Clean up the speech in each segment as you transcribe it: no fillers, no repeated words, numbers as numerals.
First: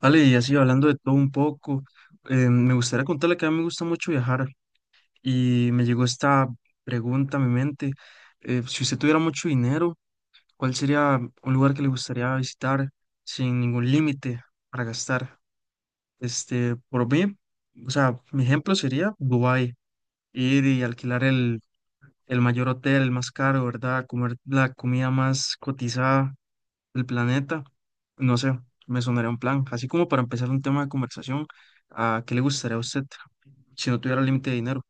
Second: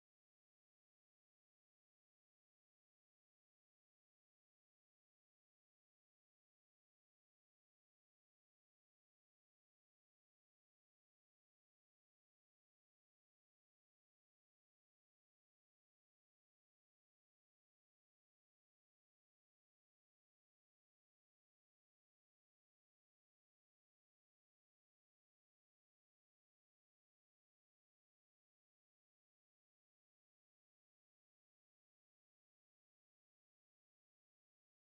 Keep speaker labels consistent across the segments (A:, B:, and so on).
A: Vale, y así hablando de todo un poco, me gustaría contarle que a mí me gusta mucho viajar y me llegó esta pregunta a mi mente. Si usted tuviera mucho dinero, ¿cuál sería un lugar que le gustaría visitar sin ningún límite para gastar? Este, por mí, o sea, mi ejemplo sería Dubái, ir y alquilar el mayor hotel, el más caro, ¿verdad? Comer la comida más cotizada el planeta, no sé, me sonaría un plan. Así como para empezar un tema de conversación, ¿a qué le gustaría a usted si no tuviera límite de dinero?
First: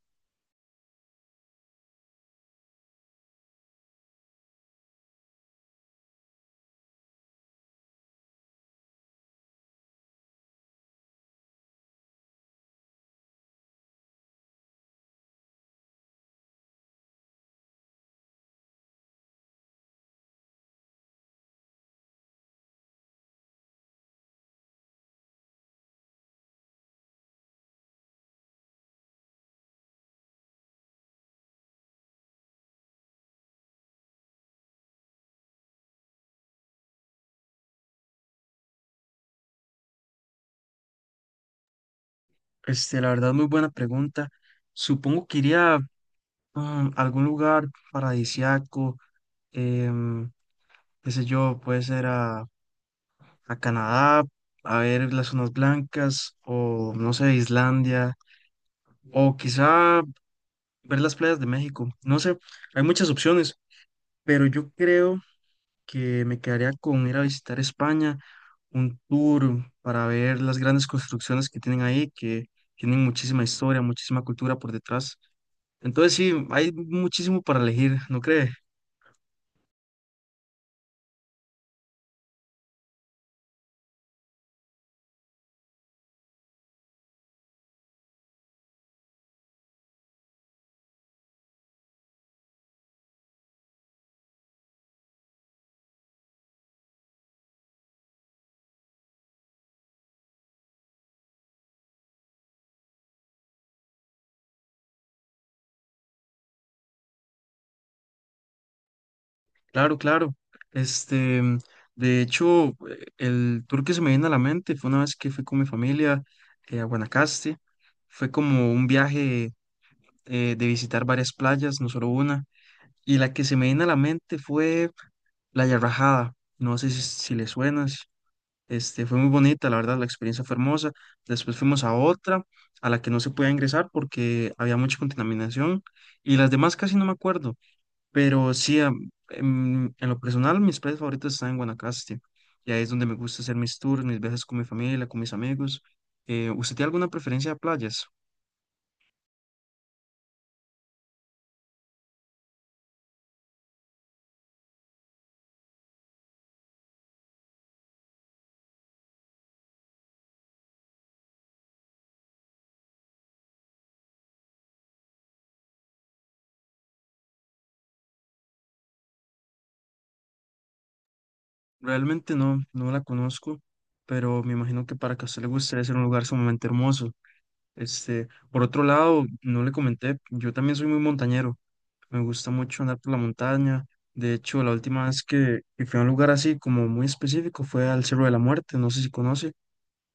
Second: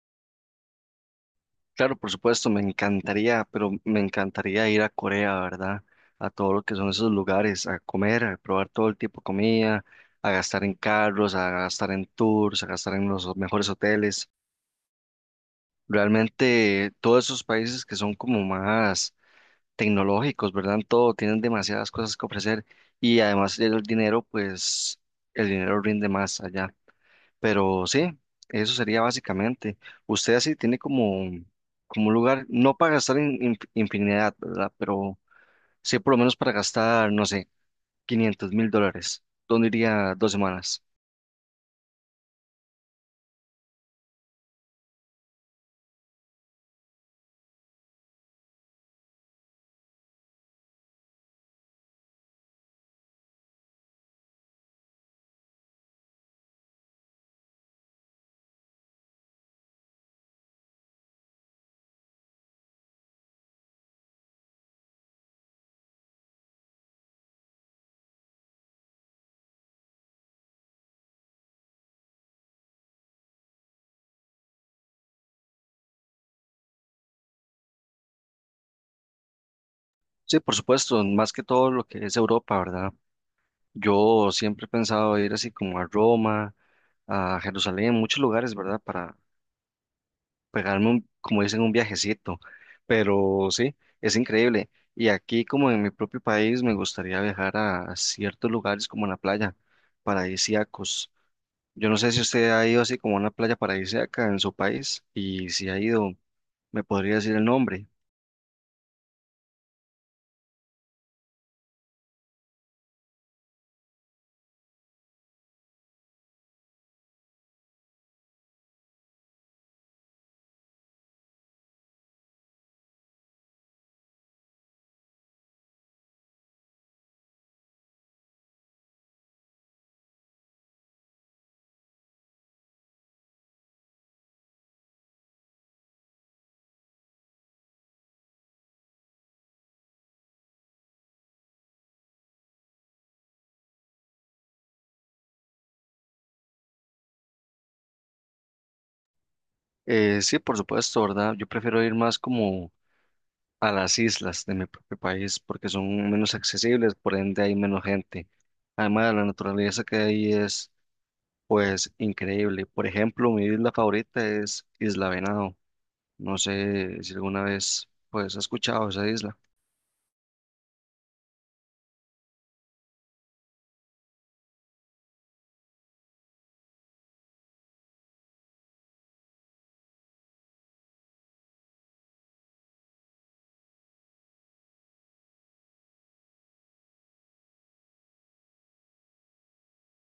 B: Claro, por supuesto, me encantaría, pero me encantaría ir a Corea, ¿verdad? A todo lo que son esos lugares, a comer, a probar todo el tipo de comida, a gastar en carros, a gastar en tours, a gastar en los mejores hoteles. Realmente todos esos países que son como más tecnológicos, ¿verdad? En todo, tienen demasiadas cosas que ofrecer y además el dinero, pues el dinero rinde más allá. Pero sí, eso sería básicamente. Usted así tiene como, como un lugar, no para gastar infinidad, ¿verdad? Pero sí por lo menos para gastar, no sé, $500,000. ¿Dónde iría 2 semanas?
A: Este, la verdad, muy buena pregunta. Supongo que iría a algún lugar paradisiaco, em, qué sé yo, puede ser a Canadá, a ver las zonas blancas, o no sé, Islandia, o quizá ver las playas de México. No sé, hay muchas opciones, pero yo creo que me quedaría con ir a visitar España, un tour para ver las grandes construcciones que tienen ahí, que tienen muchísima historia, muchísima cultura por detrás. Entonces sí, hay muchísimo para elegir, ¿no cree?
B: Sí, por supuesto, más que todo lo que es Europa, ¿verdad? Yo siempre he pensado ir así como a Roma, a Jerusalén, muchos lugares, ¿verdad? Para pegarme un, como dicen, un viajecito. Pero sí, es increíble. Y aquí, como en mi propio país, me gustaría viajar a ciertos lugares como la playa, paradisíacos. Yo no sé si usted ha ido así como a una playa paradisíaca en su país y si ha ido, me podría decir el nombre.
A: Claro, claro. Este, de hecho, el tour que se me viene a la mente fue una vez que fui con mi familia a Guanacaste. Fue como un viaje de visitar varias playas, no solo una. Y la que se me vino a la mente fue La Yarrajada. No sé si le suena. Este, fue muy bonita, la verdad, la experiencia fue hermosa. Después fuimos a otra, a la que no se podía ingresar porque había mucha contaminación. Y las demás casi no me acuerdo. Pero sí, en lo personal, mis playas favoritos están en Guanacaste. Y ahí es donde me gusta hacer mis tours, mis viajes con mi familia, con mis amigos. ¿Usted tiene alguna preferencia de playas?
B: Sí, por supuesto, ¿verdad? Yo prefiero ir más como a las islas de mi propio país porque son menos accesibles, por ende hay menos gente. Además, la naturaleza que hay es pues increíble. Por ejemplo, mi isla favorita es Isla Venado. No sé si alguna vez pues has escuchado esa isla.
A: Realmente no, no la conozco, pero me imagino que para que a usted le guste debe ser un lugar sumamente hermoso. Este, por otro lado, no le comenté, yo también soy muy montañero, me gusta mucho andar por la montaña. De hecho, la última vez que fui a un lugar así como muy específico fue al Cerro de la Muerte, no sé si conoce,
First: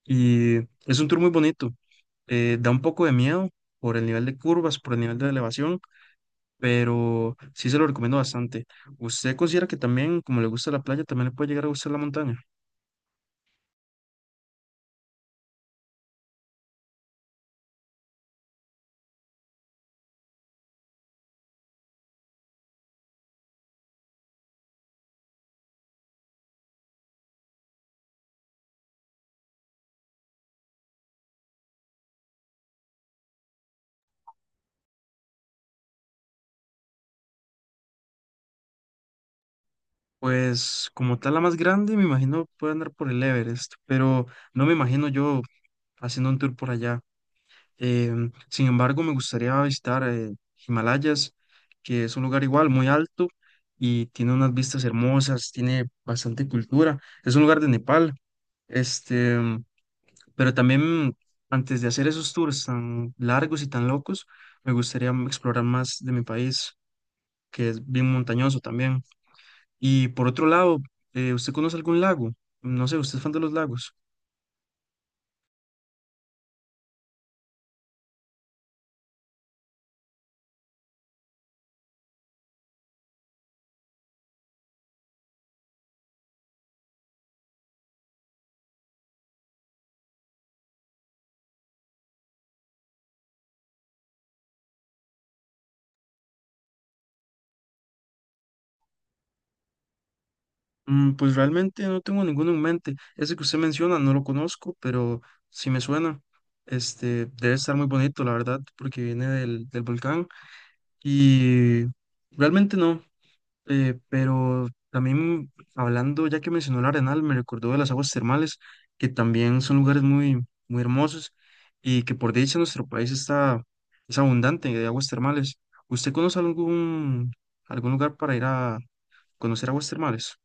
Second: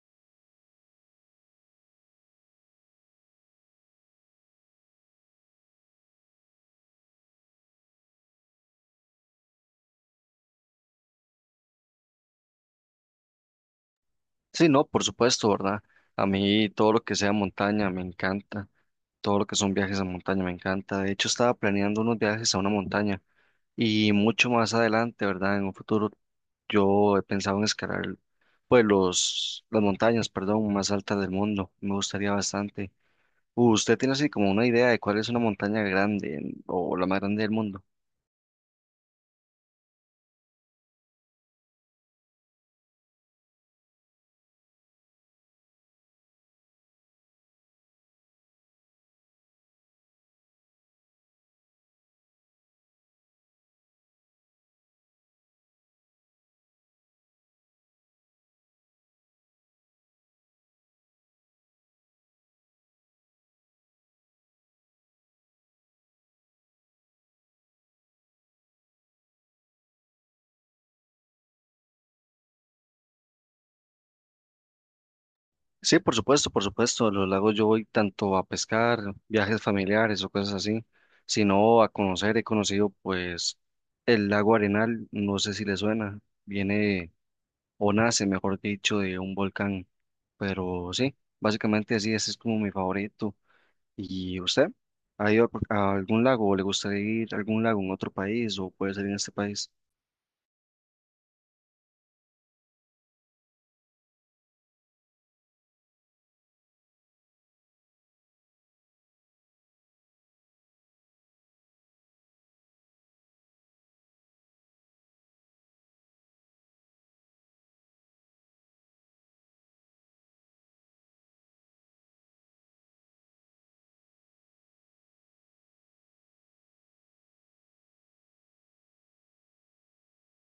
A: y es un tour muy bonito. Da un poco de miedo por el nivel de curvas, por el nivel de elevación, pero sí se lo recomiendo bastante. ¿Usted considera que también, como le gusta la playa, también le puede llegar a gustar la montaña?
B: Sí, no, por supuesto, ¿verdad? A mí todo lo que sea montaña me encanta. Todo lo que son viajes a montaña me encanta. De hecho, estaba planeando unos viajes a una montaña y mucho más adelante, ¿verdad? En un futuro yo he pensado en escalar pues los las montañas, perdón, más altas del mundo. Me gustaría bastante. ¿Usted tiene así como una idea de cuál es una montaña grande en- o la más grande del mundo?
A: Pues como tal la más grande, me imagino puede andar por el Everest, pero no me imagino yo haciendo un tour por allá. Sin embargo, me gustaría visitar Himalayas, que es un lugar igual, muy alto y tiene unas vistas hermosas, tiene bastante cultura. Es un lugar de Nepal, este, pero también antes de hacer esos tours tan largos y tan locos, me gustaría explorar más de mi país, que es bien montañoso también. Y por otro lado, ¿usted conoce algún lago? No sé, ¿usted es fan de los lagos?
B: Sí, por supuesto, por supuesto. A los lagos yo voy tanto a pescar, viajes familiares o cosas así, sino a conocer. He conocido pues el lago Arenal, no sé si le suena, viene o nace, mejor dicho, de un volcán, pero sí, básicamente así, ese es como mi favorito. ¿Y usted? ¿Ha ido a algún lago o le gustaría ir a algún lago en otro país o puede ser en este país?
A: Pues realmente no tengo ninguno en mente. Ese que usted menciona no lo conozco, pero sí me suena. Este debe estar muy bonito, la verdad, porque viene del volcán. Y realmente no. Pero también hablando, ya que mencionó el Arenal, me recordó de las aguas termales, que también son lugares muy, muy hermosos y que por dicha nuestro país está, es abundante de aguas termales. ¿Usted conoce algún lugar para ir a conocer aguas termales?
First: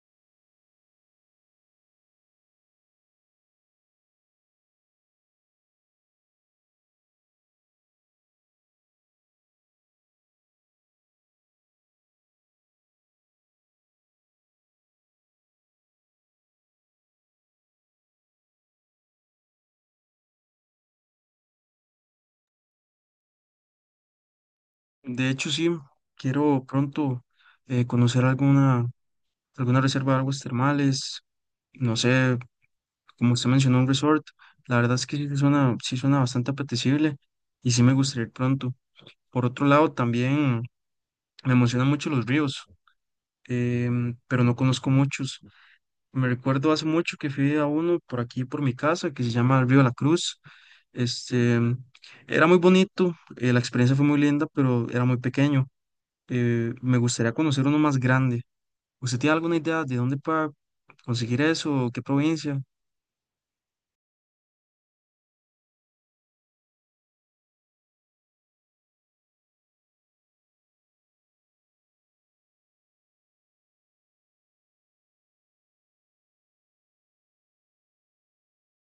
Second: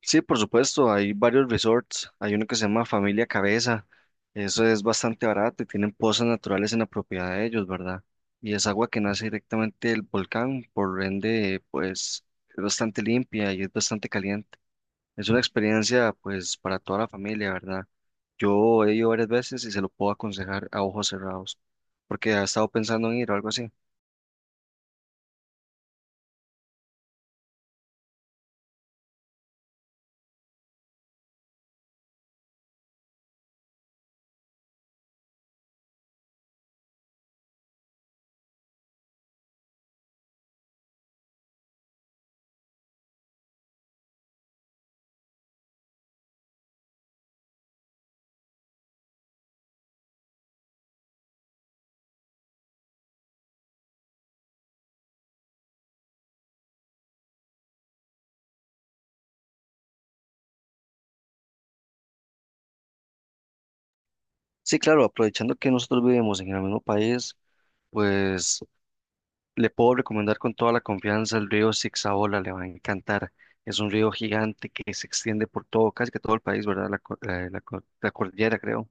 B: Sí, por supuesto, hay varios resorts. Hay uno que se llama Familia Cabeza. Eso es bastante barato y tienen pozas naturales en la propiedad de ellos, ¿verdad? Y es agua que nace directamente del volcán, por ende, pues es bastante limpia y es bastante caliente. Es una experiencia, pues, para toda la familia, ¿verdad? Yo he ido varias veces y se lo puedo aconsejar a ojos cerrados, porque ha estado pensando en ir o algo así.
A: De hecho, sí, quiero pronto conocer alguna reserva de aguas termales, no sé, como usted mencionó, un resort. La verdad es que sí suena bastante apetecible y sí me gustaría ir pronto. Por otro lado, también me emocionan mucho los ríos, pero no conozco muchos. Me recuerdo hace mucho que fui a uno por aquí, por mi casa, que se llama el Río la Cruz. Este, era muy bonito, la experiencia fue muy linda, pero era muy pequeño. Me gustaría conocer uno más grande. ¿Usted tiene alguna idea de dónde para conseguir eso? ¿Qué provincia?
B: Sí, claro, aprovechando que nosotros vivimos en el mismo país, pues. Le puedo recomendar con toda la confianza el río Sixaola, le va a encantar. Es un río gigante que se extiende por todo, casi que todo el país, ¿verdad? La cordillera, creo,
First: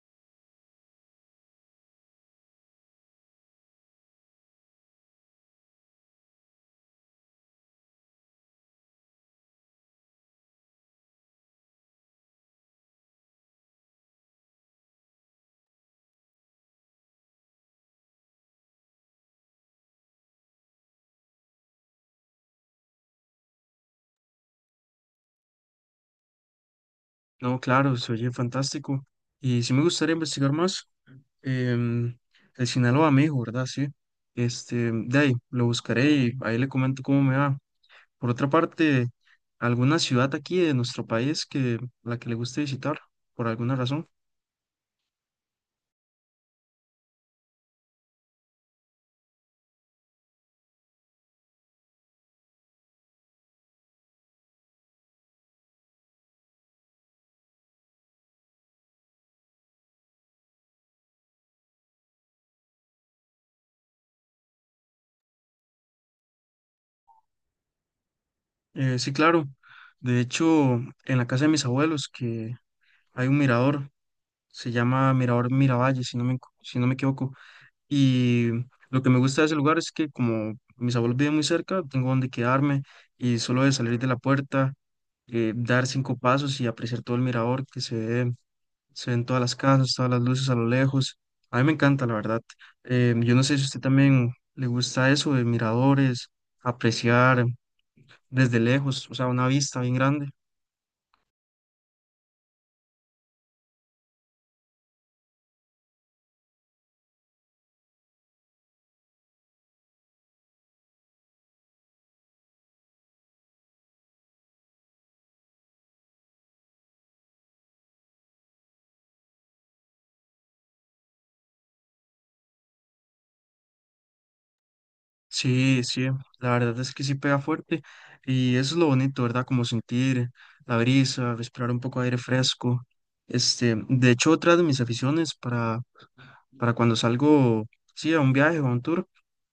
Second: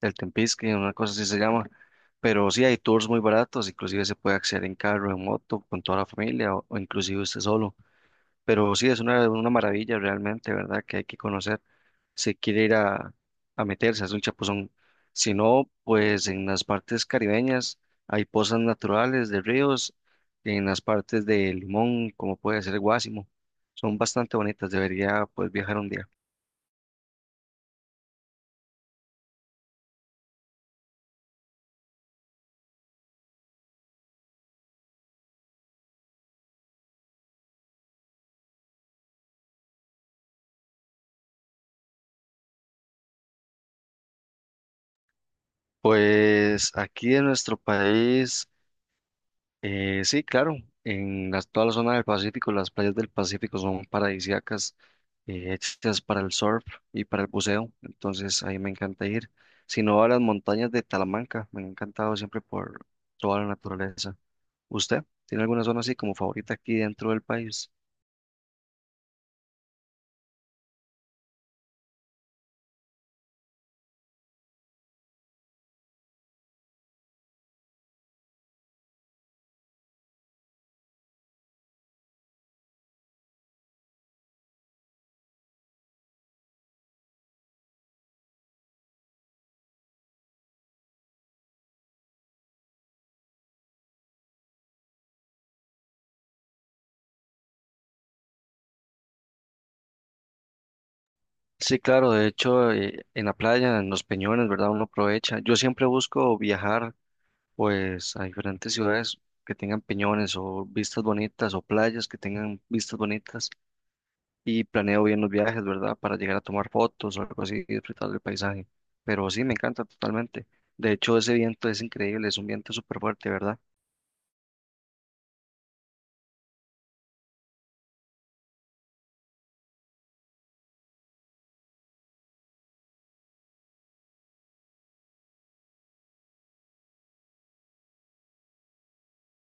B: el Tempisque, una cosa así se llama. Pero sí, hay tours muy baratos, inclusive se puede acceder en carro, en moto, con toda la familia o inclusive usted solo. Pero sí, es una maravilla realmente, ¿verdad? Que hay que conocer si quiere ir a meterse, es un chapuzón. Si no, pues en las partes caribeñas hay pozas naturales de ríos, en las partes de Limón, como puede ser Guásimo, son bastante bonitas, debería pues viajar un día.
A: No, claro, se oye fantástico. Y sí me gustaría investigar más. em, el Sinaloa me dijo, ¿verdad? Sí. Este, de ahí lo buscaré y ahí le comento cómo me va. Por otra parte, alguna ciudad aquí de nuestro país que la que le guste visitar, por alguna razón.
B: Pues aquí en nuestro país eh, sí, claro, en las- toda la zona del Pacífico, las playas del Pacífico son paradisíacas, hechas para el surf y para el buceo, entonces ahí me encanta ir. Si no, a las montañas de Talamanca, me han encantado siempre por toda la naturaleza. ¿Usted tiene alguna zona así como favorita aquí dentro del país?
A: Sí, claro. De hecho, en la casa de mis abuelos, que hay un mirador, se llama Mirador Miravalle, si no me, si no me equivoco. Y lo que me gusta de ese lugar es que como mis abuelos viven muy cerca, tengo donde quedarme y solo de salir de la puerta. Dar cinco pasos y apreciar todo el mirador que se ve, se ven todas las casas, todas las luces a lo lejos. A mí me encanta, la verdad. Yo no sé si a usted también le gusta eso de miradores, apreciar desde lejos, o sea, una vista bien grande.
B: Sí, claro, de hecho, en la playa, en los peñones, ¿verdad? Uno aprovecha. Yo siempre busco viajar, pues, a diferentes ciudades que tengan peñones o vistas bonitas o playas que tengan vistas bonitas. Y planeo bien los viajes, ¿verdad? Para llegar a tomar fotos o algo así y disfrutar del paisaje. Pero sí, me encanta totalmente. De hecho, ese viento es increíble, es un viento súper fuerte, ¿verdad?
A: Sí, sí, la verdad es que sí pega fuerte y eso es lo bonito, ¿verdad? Como sentir la brisa, respirar un poco de aire fresco. Este, de hecho, otra de mis aficiones para cuando salgo, sí, a un viaje o a un tour.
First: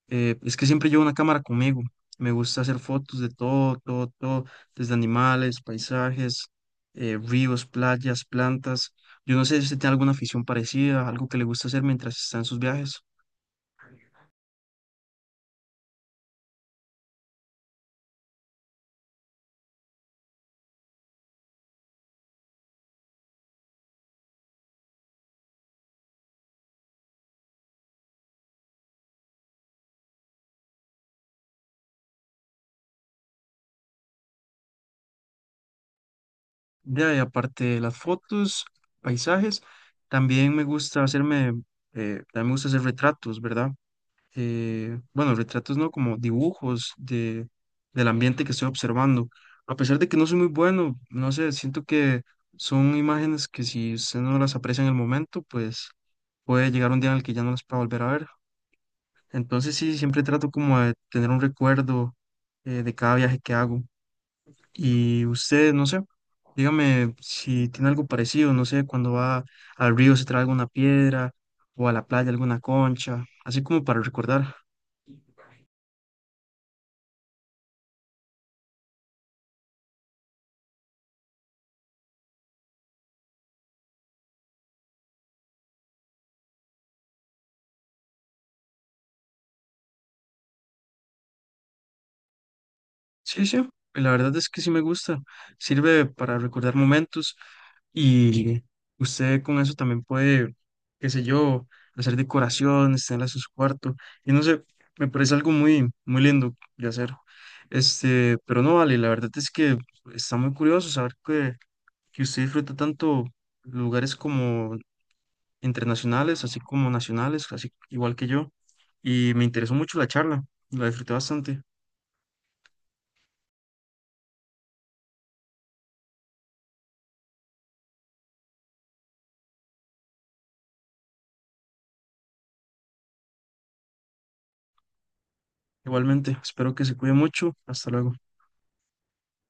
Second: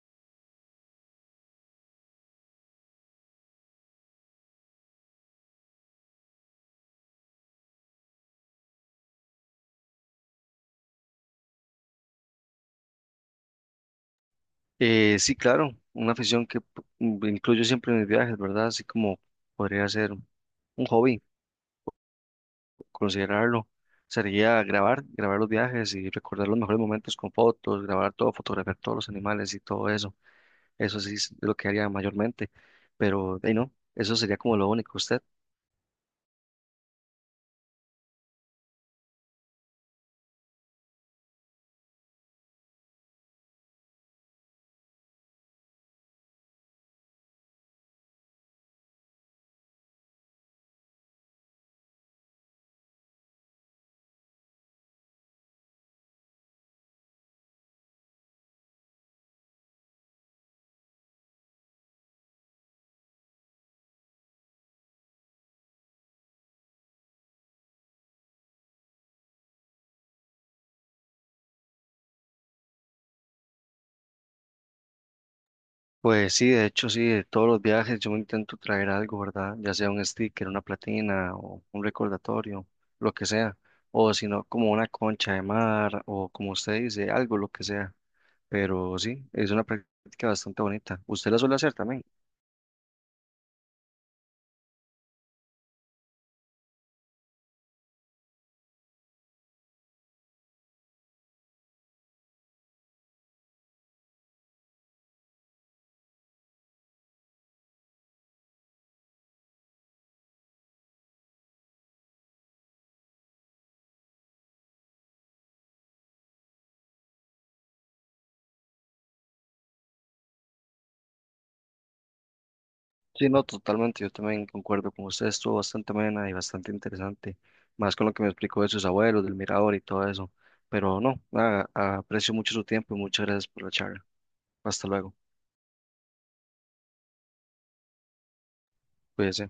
A: Es que siempre llevo una cámara conmigo. Me gusta hacer fotos de todo, todo, todo, desde animales, paisajes, ríos, playas, plantas. Yo no sé si usted tiene alguna afición parecida, algo que le gusta hacer mientras está en sus viajes.
B: Sí, claro, una afición que incluyo siempre en mis viajes, ¿verdad? Así como podría ser un hobby, considerarlo. Sería grabar, grabar los viajes y recordar los mejores momentos con fotos, grabar todo, fotografiar todos los animales y todo eso. Eso sí es lo que haría mayormente, pero de ahí no, eso sería como lo único. ¿Usted?
A: Ya, y aparte de las fotos, paisajes, también me gusta hacerme, también me gusta hacer retratos, ¿verdad? Bueno, retratos no, como dibujos del ambiente que estoy observando. A pesar de que no soy muy bueno, no sé, siento que son imágenes que si usted no las aprecia en el momento, pues puede llegar un día en el que ya no las pueda volver a ver. Entonces sí, siempre trato como de tener un recuerdo de cada viaje que hago. Y usted, no sé, dígame si tiene algo parecido, no sé, cuando va al río se trae alguna piedra o a la playa alguna concha, así como para recordar.
B: Pues sí, de hecho sí, de todos los viajes yo intento traer algo, ¿verdad? Ya sea un sticker, una platina o un recordatorio, lo que sea. O si no, como una concha de mar o como usted dice, algo, lo que sea. Pero sí, es una práctica bastante bonita. ¿Usted la suele hacer también?
A: Sí, sí, y la verdad es que sí me gusta. Sirve para recordar momentos y usted con eso también puede, qué sé yo, hacer decoraciones, tenerlas en su cuarto. Y no sé, me parece algo muy, muy lindo de hacer. Este, pero no vale, la verdad es que está muy curioso saber que usted disfruta tanto lugares como internacionales, así como nacionales, así igual que yo. Y me interesó mucho la charla, la disfruté bastante.
B: Sí, no, totalmente. Yo también concuerdo con usted. Estuvo bastante amena y bastante interesante. Más con lo que me explicó de sus abuelos, del mirador y todo eso. Pero no, nada, aprecio mucho su tiempo y muchas gracias por la charla. Hasta luego.
A: Igualmente, espero que se cuide mucho. Hasta luego.
B: Cuídese.